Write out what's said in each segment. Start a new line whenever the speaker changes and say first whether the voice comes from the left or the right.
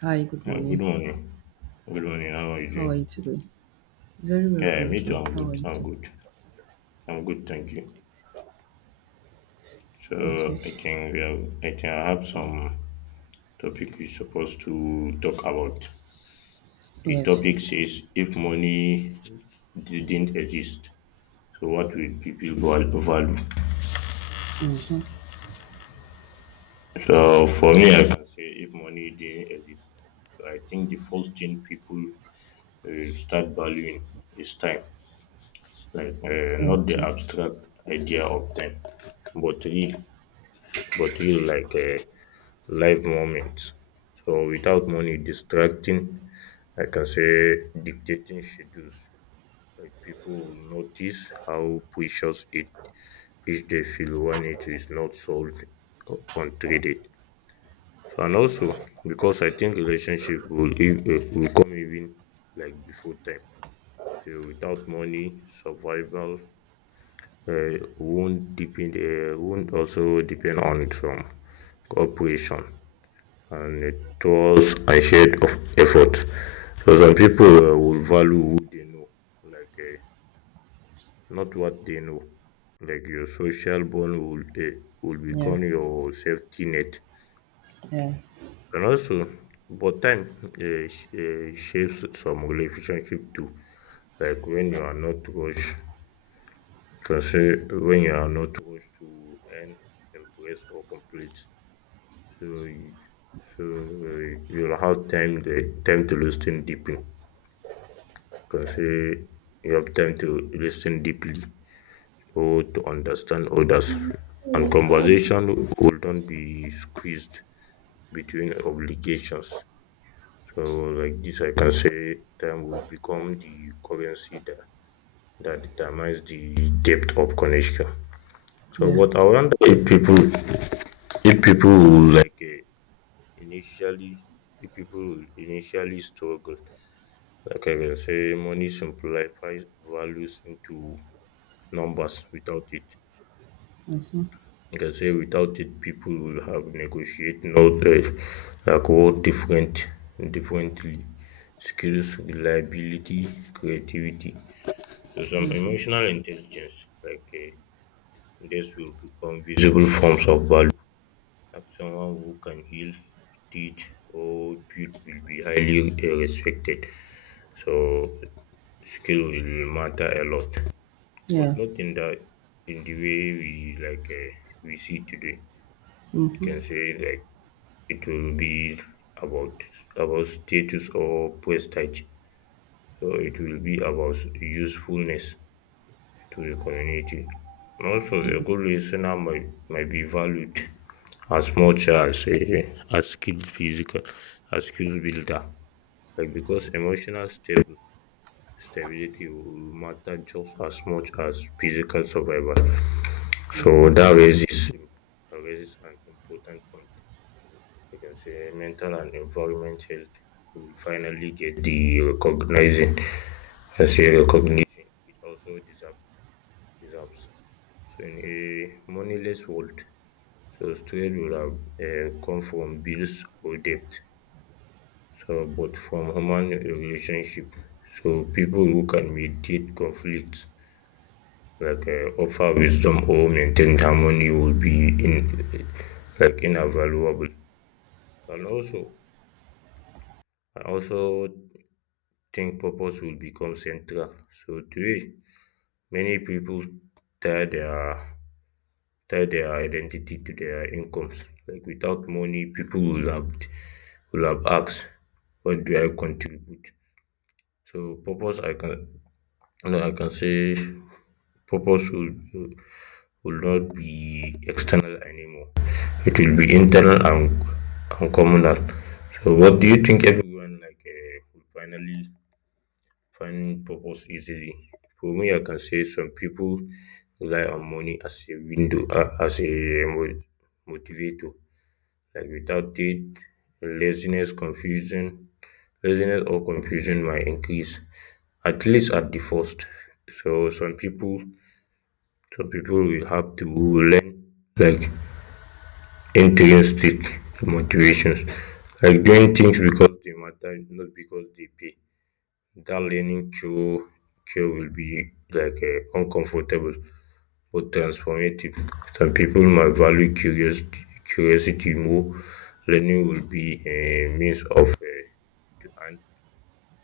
right: Hi, good
left: Good
right: morning.
left: morning. Good morning. How are you
right: How are you
left: doing?
right: today? Very well,
left: Yeah, me
right: thank
left: too.
right: you.
left: I'm
right: How
left: good.
right: are you too?
left: I'm good. Thank you.
right: Okay.
left: So I think we have, I think I have some topic we're supposed to talk about. The
right: Yes,
left: topic
right: yes.
left: says if money didn't exist, so what would people value?
right: Mm-hmm.
left: So for me, I can say if money didn't exist, so I think the first thing people start valuing is time, like not the
right: Okay.
left: abstract idea of time, but real like a live moment. So without money distracting, I can say dictating schedules. Like people will notice how precious it is they feel when it is not sold or untreated. So and also because I think relationship will will come even like before time. So without money, survival won't also depend on some cooperation and it was a shade of effort. So some people will value who they know, like not what they know. Like your social bond will
right: Yeah,
left: become your safety net,
right: yeah,
left: and also, but time shapes some relationship too. Like when you are not rushed, can say when you are not rushed to earn, impress, or complete. So, you- so you'll have time to listen deep in. Can say you have time to listen deeply or to understand others, and conversation will not be squeezed between obligations. So, like this, I can say time will become the currency that determines the depth of connection. So,
right: yeah.
left: but I wonder if people will initially, initially struggle. Like I can say, money simplifies values into numbers without it.
right: Mm-hmm.
left: You can say without it, people will have negotiate not like work differently. Skills, reliability, creativity. So some
right: Mm-hmm.
left: emotional intelligence this will become visible forms of value. Like someone who can heal, teach, or build will be highly respected. So skill will matter a lot, but
right: Yeah.
left: not in the way we we see today. You
right: Mm-hmm.
left: can say like it will be about about status or prestige. So it will be about usefulness to the community. Also, a good listener might be valued as much as a as skilled physical, as skills builder. Like because emotional stable stability will matter just as much as physical survival. So that raises raises an important point. You can say mental and environment health will finally get the recognizing and say recognition it also deserves. So in a moneyless world, so strength will have come from bills or debt. So but from human relationship. So people who can mediate conflicts offer wisdom or maintain harmony will be in like invaluable. And also and also think purpose will become central. So today, many people tie their tie their identity to their incomes. Like without money, people will have asked, what do I contribute? So purpose I can no, I can say purpose will not be external anymore. It will be internal and communal. So what do you think, everyone will finally finding purpose easily? For me, I can say some people rely on money as as a mo- motivator. Like without it, laziness, confusion, laziness or confusion might increase, at least at the first. So some people will have to learn like intrinsic motivations, like doing things because they matter, not because they pay. That learning cure cure will be uncomfortable but transformative. Some people might value curiosity curiosity more. Learning will be a means of to and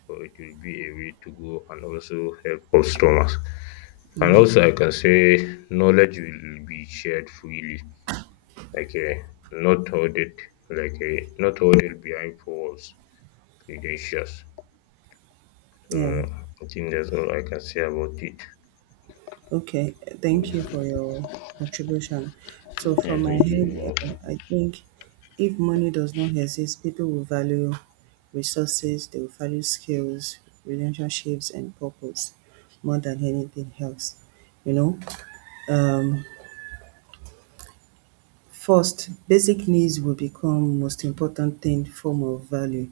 left: or it will be a way to go and also help customers. And
right: Yeah.
left: also I can say knowledge will be shared freely, like um not hoarded not hoarded behind four walls, credentials. So
right: Yeah.
left: I think that's all I can say about it.
right: Okay. Thank you for
left: Yeah,
right: your contribution. So, from my
left: thank you. You
right: head,
left: know.
right: I think if money does not exist, people will value resources, they will value skills, relationships, and purpose more than anything else. You know, um, First, basic needs will become most important thing form of value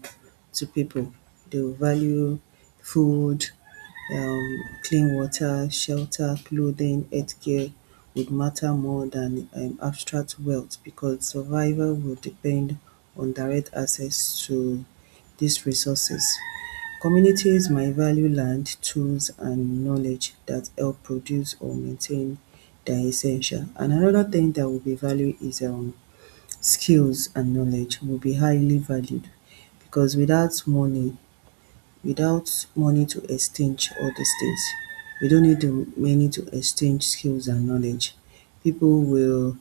right: to people. They will value food, um, clean water, shelter, clothing, healthcare would matter more than abstract wealth because survival will depend on direct access to these resources. Communities might value land, tools, and knowledge that help produce or maintain their essential. And another thing that will be valued is skills and knowledge will be highly valued because without money to exchange all these things, we don't need the money to exchange skills and knowledge. People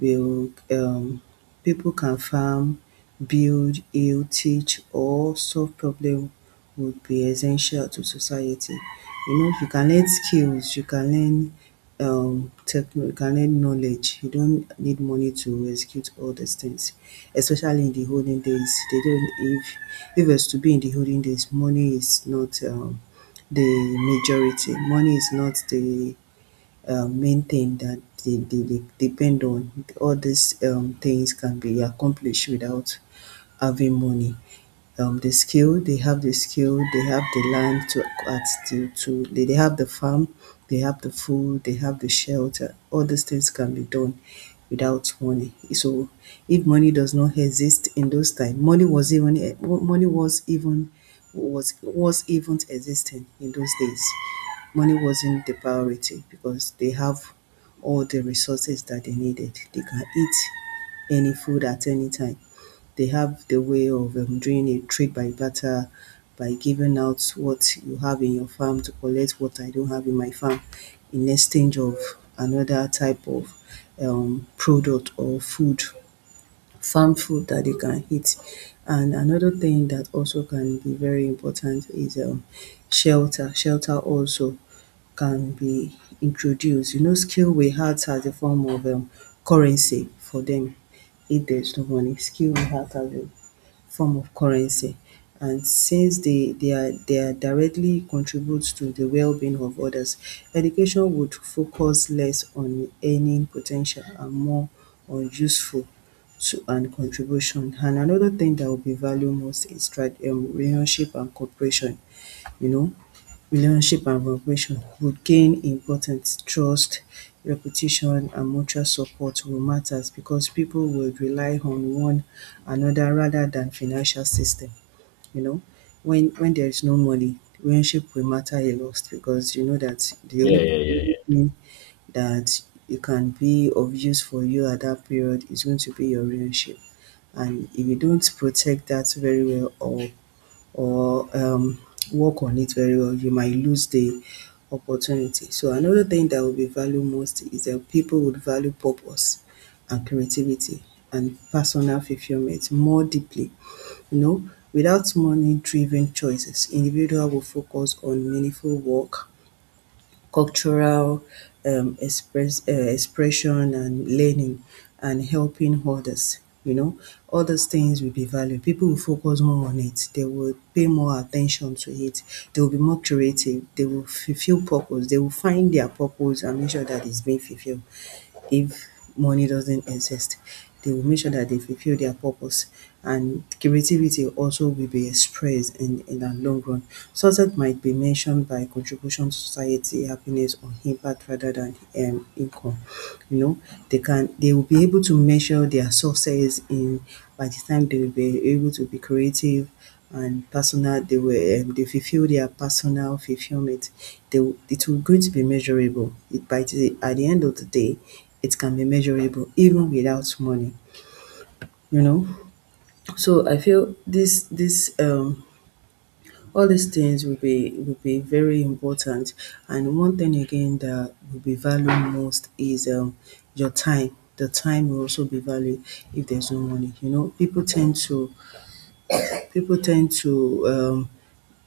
right: will people can farm, build, heal, teach, or solve problem would be essential to society. You know, if you can learn skills, you can learn techno you knowledge. You don't need money to execute all these things, especially in the olden days. They don't if it's to be in the olden days, money is not the majority. Money is not the main thing that they depend on. All these things can be accomplished without having money, they have the skill, they have the land, to, at, to they have the farm, they have the food, they have the shelter. All these things can be done without money. So if money does not exist in those times, money was even existing in those days. Money wasn't the priority because they have all the resources that they needed. They can eat any food at any time they have the way of doing a trade by barter by giving out what you have in your farm to collect what I don't have in my farm in exchange of another type of product or food, farm food that they can eat. And another thing that also can be very important is shelter. Shelter also can be introduced. Skill we had as a form of currency for them if there's no money. Skill we had as a form of currency and since they are directly contribute to the well-being of others. Education would focus less on earning potential and more on useful to and contribution. And another thing that will be valued most is tra relationship and cooperation you know Relationship and cooperation would gain importance, trust, reputation and mutual support will matter because people will rely on one another rather than financial system, you know. When there is no money, relationship will matter a lot because you know that the
left: Yeah,
right: only
left: yeah, yeah.
right: thing that you can be of use for you at that period is going to be your relationship, and if you don't protect that very well or or um, work on it very well, you might lose the opportunity. So another thing that will be valued most is that people would value purpose and creativity and personal fulfillment more deeply. Without money driven choices, individual will focus on meaningful work, cultural expression and learning and helping others. All those things will be valued. People will focus more on it. They will pay more attention to it. They will be more creative. They will fulfill purpose. They will find their purpose and make sure that it's being fulfilled if money doesn't exist. They will make sure that they fulfill their purpose, and creativity also will be expressed in the long run. Success might be mentioned by contribution to society, happiness or impact rather than income. You know, they will be able to measure their success in by the time they will be able to be creative, and personal they were they fulfill their personal fulfillment. It will going to be measurable, at the end of the day it can be measurable even without money you know so I feel this, all these things will be very important, and one thing again that will be valued most is your time. The time will also be valued if there's no money. People tend to,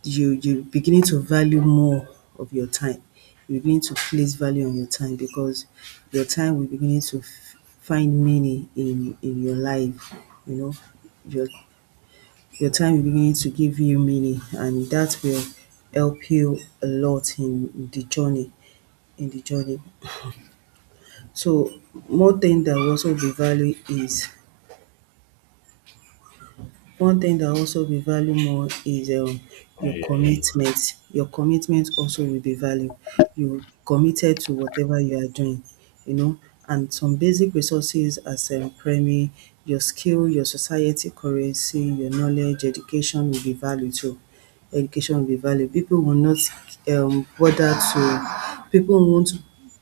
right: you beginning to value more of your time. You begin to place value on your time because your time will beginning to find meaning in your life. You know, your your time will beginning to give you meaning, and that will help you a lot in the journey. In the journey, so more thing that will also be value is One thing that also be value more is
left: Yeah,
right: your
left: yeah, yeah.
right: commitment. Your commitment also will be value. You committed to whatever you are doing, you know, and some basic resources as primary, your skill, your society currency, your knowledge, education will be value too. Education will be value. People will not bother to People won't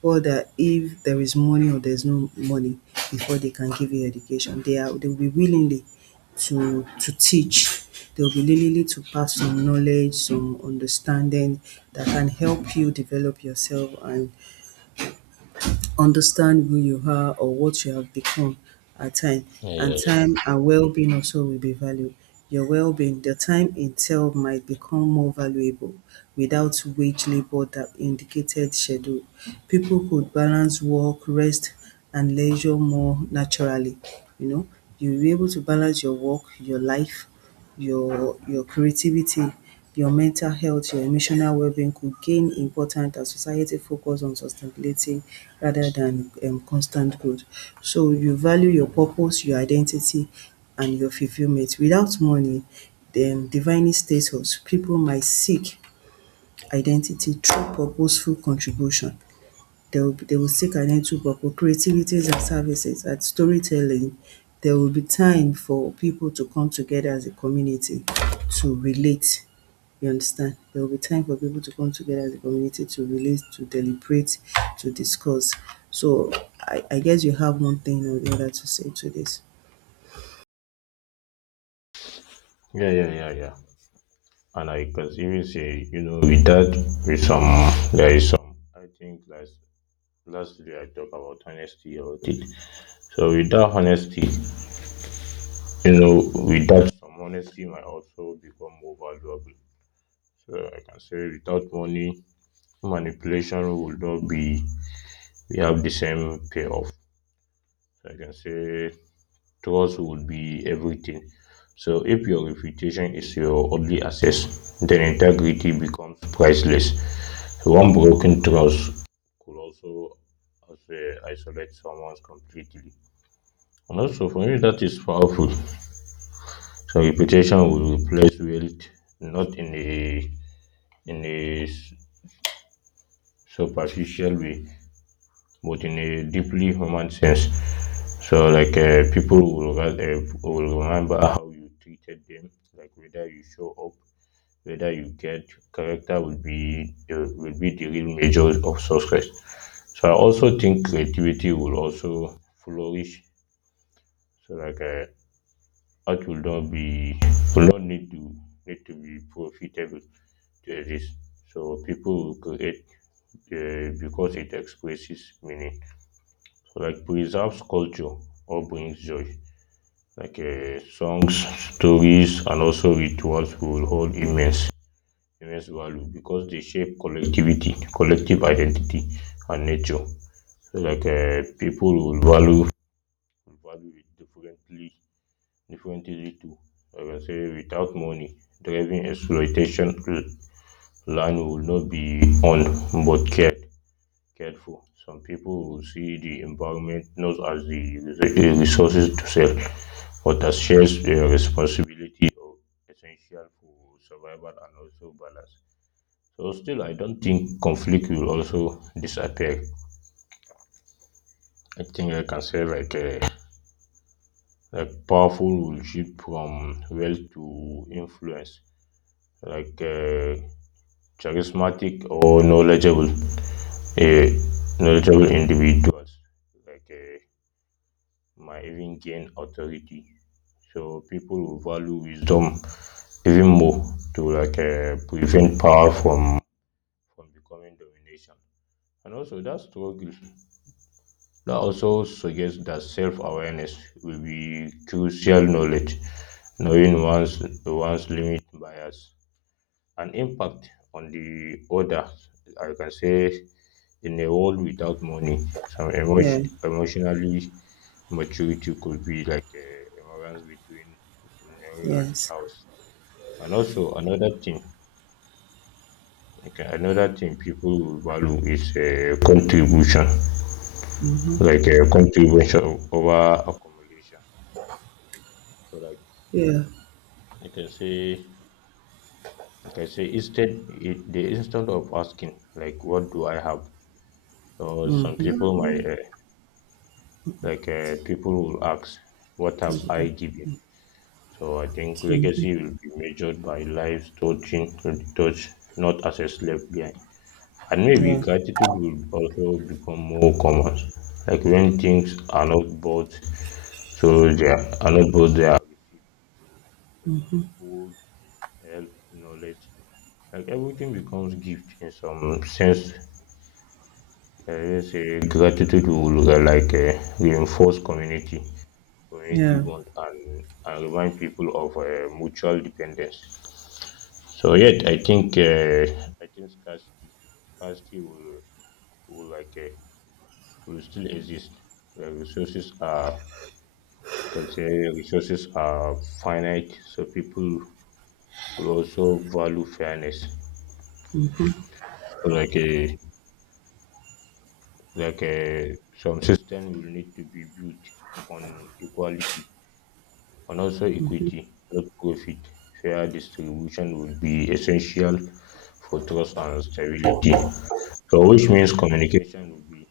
right: bother if there is money or there's no money before they can give you education. They will be willingly to teach. They'll be willing to pass some knowledge, some understanding that can help you develop yourself and understand who you are or what you have become at time.
left: Yeah, yeah,
right: And
left: yeah, yeah.
right: time and well-being also will be valued, your well-being. The time itself might become more valuable without wage labor that indicated schedule. People could balance work, rest and leisure more naturally you know you'll be able to balance your work, your life, your creativity, your mental health, your emotional well-being could gain important as society focus on sustainability rather than constant growth. So you value your purpose, your identity and your fulfillment. Without money dem defining status, people might seek identity through purposeful contribution. They will seek identity through purpose, creativities and services and storytelling. There will be time for people to come together as a community to relate, you understand? There will be time for people to come together as a community to relate, to deliberate, to discuss. So I guess you have one thing or the other to say to this.
left: Yeah, yeah, yeah, yeah. And I can even say, you know, with that, with some, there is some. I think last day I talk about honesty about it. So with that honesty, you know, with that some honesty might also become more valuable. So I can say without money, manipulation would not be. We have the same payoff. So I can say trust would be everything. So if your reputation is your only asset, then integrity becomes priceless. One broken trust could also uh, isolate someone completely. And also, for me, that is powerful. So reputation will replace wealth, not in in a s- superficial way, but in a deeply human sense. So, people will will remember how you treated them, like whether you show up, whether you get. Character will be the real measure of success. So I also think creativity will also flourish. So art will not be will not need to be profitable to exist. So people will create because it expresses meaning. So like preserves culture or brings joy. Songs, stories, and also rituals will hold immense value because they shape collective identity and nature. So people will value it differently too. I can say without money, driving exploitation, land will not be owned but cared for. Some people will see the environment not as the resources to sell, but as shares their responsibility or essential for survival and also balance. So still, I don't think conflict will also disappear. I think I can say like a like powerful will shift from wealth to influence, like uh, charismatic or uh, knowledgeable individuals like uh, might even gain authority. So people will value wisdom even more to prevent power from becoming domination. And also that struggle That also suggests that self-awareness will be crucial knowledge, knowing one's limit bias, and impact on the other. I can say in a world without money,
right: Yeah.
left: emotionally maturity could be like a balance between Mary and
right: Yes.
left: Charles. And also another thing, like another thing people will value is a contribution,
right: Mm-hmm.
left: like a contribution over accumulation. So like
right: Yeah.
left: you can say instead it, the instead of asking like, what do I have? So some
right: Mm-hmm.
left: people might people will ask, what
right: Can
left: have
right: do that.
left: I given? So I think
right: Mhm.
left: legacy will be measured by lives touch, not as a slave behind. And maybe
right: Yeah,
left: gratitude will also become more common. Like when things are not bought, so are not bought, they are received. So some food, help, knowledge, like everything becomes gift in some sense. Like I just say gratitude will reinforce community
right: yeah,
left: bond and remind people of mutual dependence. So yet I think i think scarcity scarcity will will like uh, will still exist. Like can say resources are finite, so people will also value fairness. So some system will need to be built on equality and also equity, not profit. Fair distribution will be essential for trust and stability. So, which means communication will be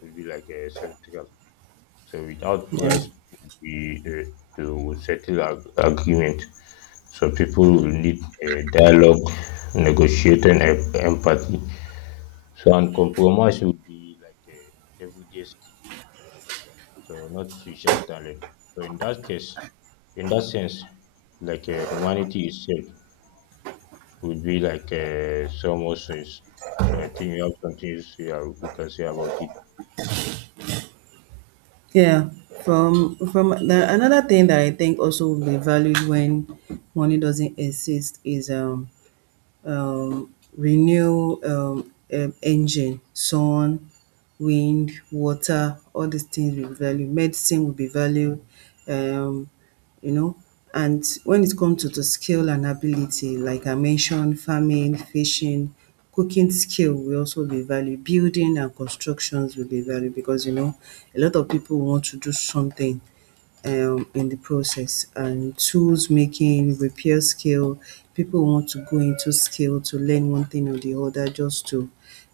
left: will be like a central. So, without
right: yeah,
left: price we, uh, to settle agreement, so people will need a dialogue, negotiating, and empathy. So, and compromise will be like a everyday skill, so not social talent. So in that sense, humanity itself would be so much sense. So I think you have something you can say about it.
right: yeah. Another thing that I think also will be valued when money doesn't exist is um, renew, engine, sun, wind, water, all these things will be valued. Medicine will be valued, um, you know. And when it comes to the skill and ability, like I mentioned, farming, fishing, cooking skill will also be valued. Building and constructions will be valued because a lot of people want to do something, in the process, and tools making repair skill, people want to go into skill to learn one thing or the other just to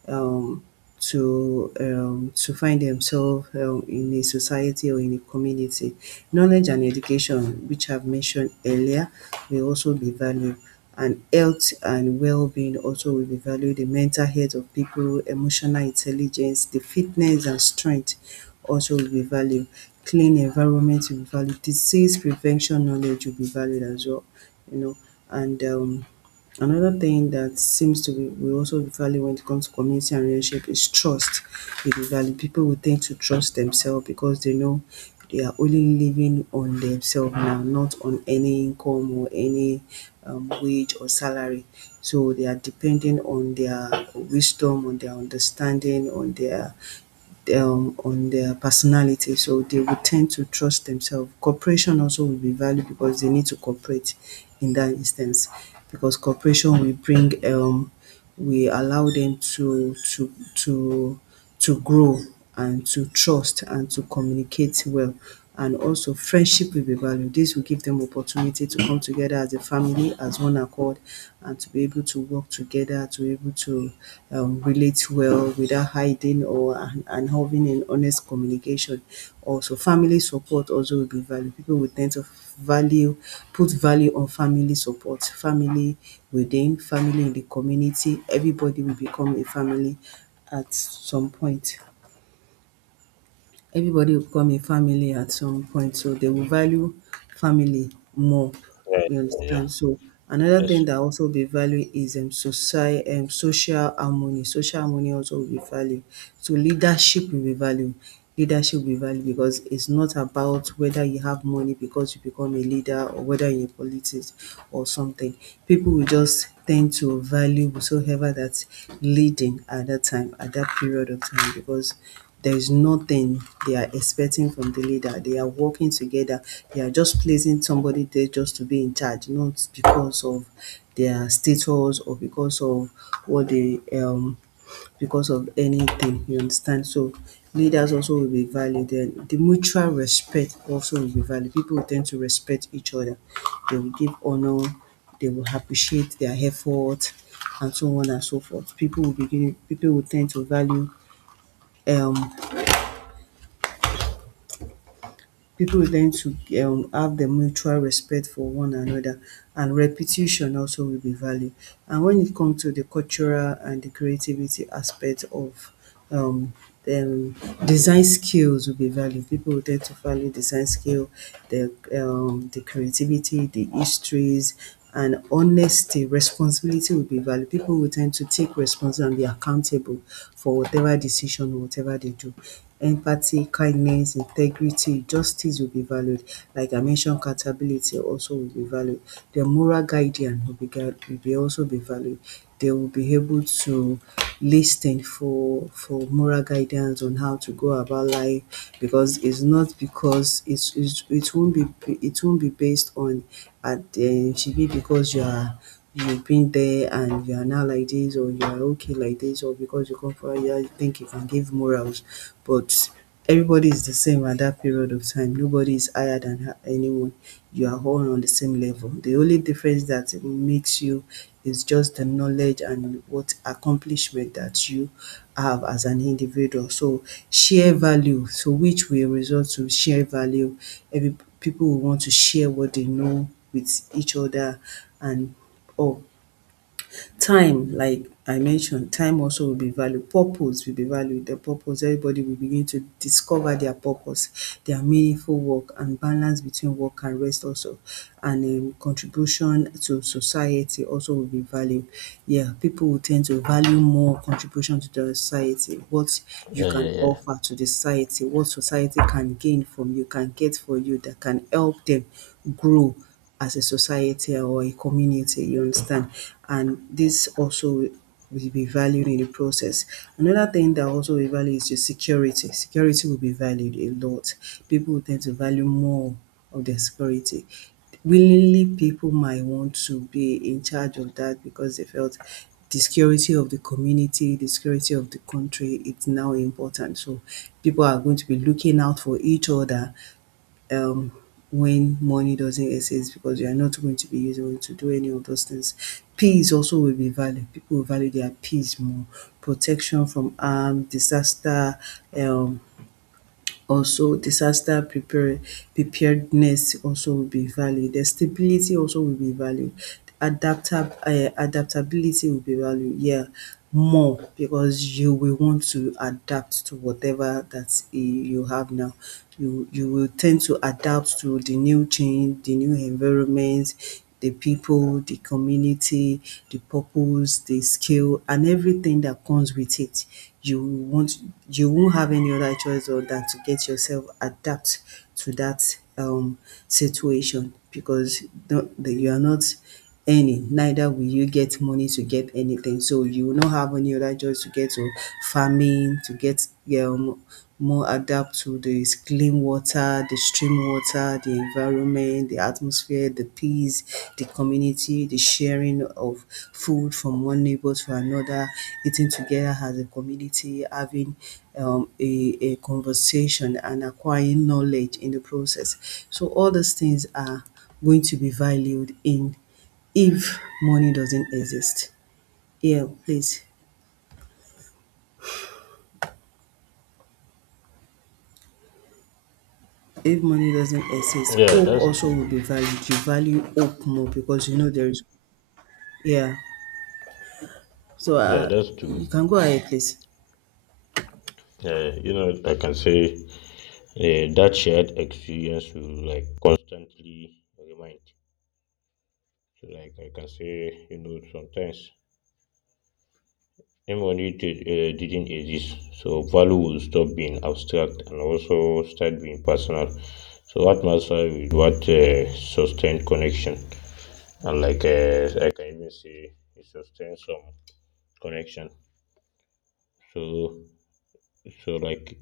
right: um, find themselves, in a society or in a community. Knowledge and education which I've mentioned earlier will also be valued. And health and well-being also will be valued, the mental health of people, emotional intelligence, the fitness and strength also will be valued, clean environment will be valued, disease prevention knowledge will be valued as well, you know. And another thing that seems to be will also be valued when it comes to community and relationship is trust. It will be valued. People will tend to trust themselves because they know they are only living on themselves now, not on any income or any, wage or salary. So they are depending on their wisdom, on their understanding, on their personality, so they will tend to trust themselves. Cooperation also will be valued because they need to cooperate in that instance because cooperation will allow them to grow and to trust and to communicate well. And also friendship will be valued. This will give them opportunity to come together as a family, as one accord, and to be able to work together, to be able to, relate it well without hiding and having an honest communication. Also, family support also will be valued, people will tend to value put value on family support, family within family in the community, everybody will become a family at some point, everybody will become a family at some point, so they will value family more,
left: Yeah,
right: you
left: yeah,
right: understand? So another thing
left: yes,
right: that also be value is society, social harmony. Social harmony also will be value. So leadership will be value. Leadership will be value because it's not about whether you have money because you become a leader or whether you're in politics or something. People will just tend to value whosoever that's leading at that time, at that period of time because there is nothing they are expecting from the leader. They are working together. They are just placing somebody there just to be in charge, not because of their status or because of what they because of anything. You understand? So leaders also will be valued. Then the mutual respect also will be valued. People will tend to respect each other. They will give honor. They will appreciate their effort and so on and so forth. People will begin. People will tend to value um people learn to have the mutual respect for one another and repetition also will be valued. And when it comes to the cultural and the creativity aspect of um, um, design skills will be valued. People will tend to value design skill, the the creativity, the histories, and honesty, responsibility will be valued. People will tend to take responsibility and be accountable for whatever decision or whatever they do. Empathy, kindness, integrity, justice will be valued. Like I mentioned, accountability also will be valued. Their moral guidance will be also be valued. They will be able to listen for moral guidance on how to go about life because it's not because it won't be based on and she be because you are you've been there and you are now like this or you are okay like this or because you come from here you think you can give morals but everybody is the same at that period of time nobody is higher than anyone. You are all on the same level. The only difference that makes you is just the knowledge and what accomplishment that you have as an individual. So which will result to share value. Every people will want to share what they know with each other and all. Time like I mentioned, time also will be valued, purpose will be valued, the purpose everybody will begin to discover their purpose, their meaningful work and balance between work and rest also and contribution to society also will be valued. Yeah, people will tend to value more contribution to the society, what you
left: yeah, yeah,
right: can
left: yeah.
right: offer to the society, what society can gain from you, can get for you, that can help them grow as a society or a community, you understand? And this also will be valued in the process. Another thing that also we value is your security. Security will be valued a lot. People will tend to value more of their security. Willingly, people might want to be in charge of that because they felt the security of the community, the security of the country. It's now important. So people are going to be looking out for each other um, when money doesn't exist because you are not going to be using it to do any of those things. Peace also will be valued. People will value their peace more. Protection from harm, disaster, um, also disaster prepare, preparedness also will be valued. The stability also will be valued. Adaptability will be valued, yeah, more because you will want to adapt to whatever that you have now. You will tend to adapt to the new change, the new environment, the people, the community, the purpose, the skill, and everything that comes with it. You won't you won't have any other choice other than to get yourself adapt to that situation because don't, you are not any, neither will you get money to get anything. So you will not have any other choice to get to farming, to get um, more adapt to the clean water, the stream water, the environment, the atmosphere, the peace, the community, the sharing of food from one neighbor to another, eating together as a community, having a conversation and acquiring knowledge in the process. So all these things are going to be valued in if money doesn't exist. Yeah, please. If money doesn't exist,
left: Yeah,
right: hope
left: that's
right: also
left: true.
right: will be valued. You value hope more because you know there is yeah. So
left: Yeah, that's
right: you
left: true.
right: can go ahead, please.
left: You know, I can say that shared experience will like constantly remind. So, like I can say, you know, sometimes if didn't exist, so value will stop being abstract and also start being personal. So what matters with what sustained connection, and I can even say, it sustains some connection. So so like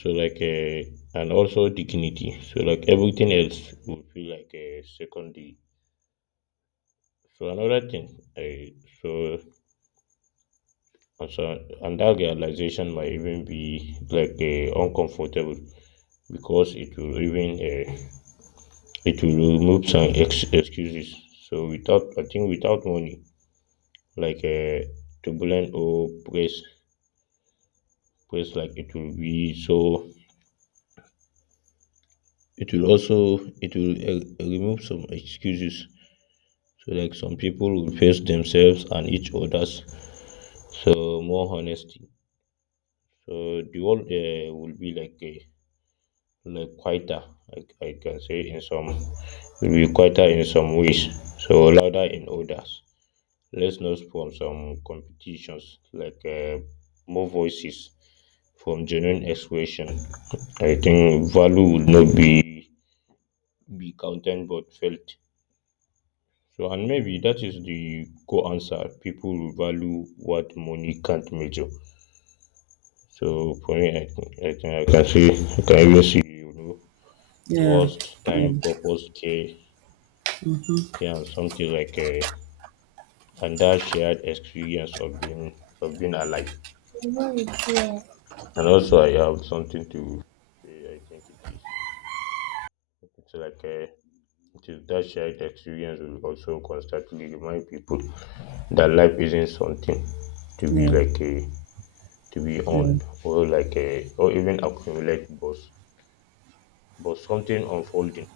left: so and also dignity. So like everything else will feel like a secondary. So another thing, so and so and that realization might even be uncomfortable because it will even it will remove some excuses. So without, I think, without money, like to or press press like it will be so it will also it will remove some excuses. So like some people will face themselves and each others. So more honesty. So the world will be like quieter. Like I can say in some will be quieter in some ways. So louder in others. Let's not from some competitions, more voices from genuine expression. I think value would not be be counted but felt. So and maybe that is the core answer. People will value what money can't measure. So for me, I can even see, you know,
right: Yeah,
left: trust,
right: yeah,
left: time, purpose, care, and something like a and that shared experience of being alive. And also, I have something to say. I think it is. It's it is that shared experience will also constantly remind people that life isn't something to be
right: yeah,
left: like a to be on
right: yeah,
left: or like a or even accumulate, but something unfolding.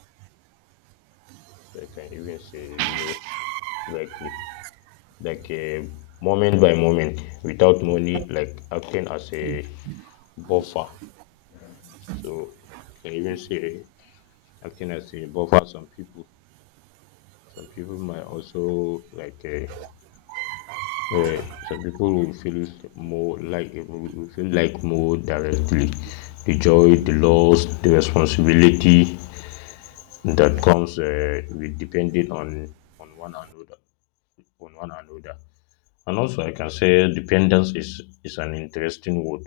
left: So I can even say, you know, like a- like a moment by moment without money like acting as a buffer. So I can even say acting as a buffer, some people Some people might also like some people will feel like more directly the joy, the loss, the responsibility that comes with depending on one another. And also, I can say dependence is an interesting word.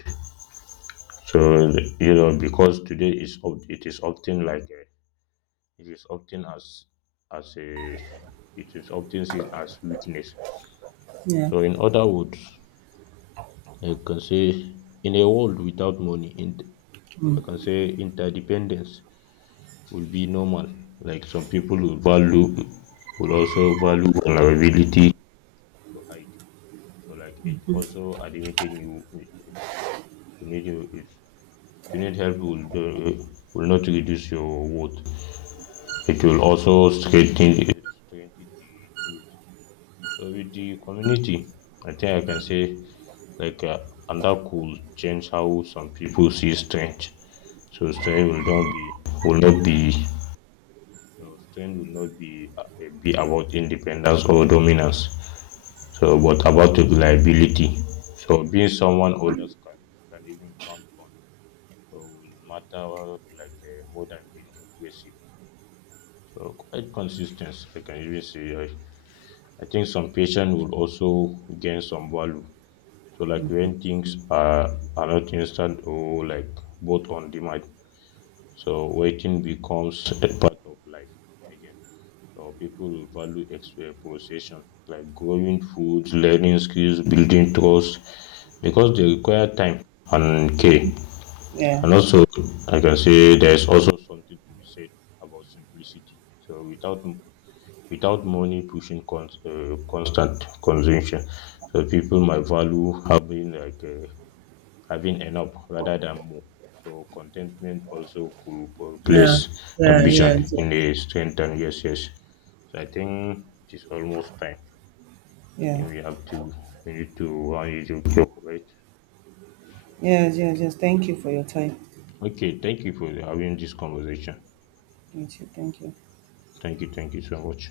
left: So you know, because today it is often it is often as a it is often seen as weakness.
right: yeah,
left: So in other words, I can say in a world without money, int I can say interdependence will be normal. Like some people will value will also value vulnerability to hide. So like it, also admitting need you, to need help will do, will not reduce your worth. It will also strengthen the truth. So with the community, I think I can say like uh, and that could change how some people see strange. So will not be no, strange will not be be about independence or dominance. So but about reliability. So being someone others can even count on. So will matter more than being impressive. So quite consistent, I can even say. I think some patient will also gain some value. So like when things are not instant or like both on demand, so waiting becomes a part of life again. So people will value possession like growing food, learning skills, building trust, because they require time and care.
right: yeah,
left: And also, I can say there's also something to be said about simplicity. So without money pushing constant consumption, so people might value having having enough rather than more. So contentment also could replace
right: yeah, yeah,
left: ambition
right: yeah, yes,
left: in a
right: yes.
left: strengthen. Yes, yes. So I think it is almost time.
right: Yeah,
left: Then we need to run it to right.
right: yes, yes, yes. Thank you for your time.
left: Okay, thank you for having this conversation.
right: Thank you. Thank you.
left: Thank you so much.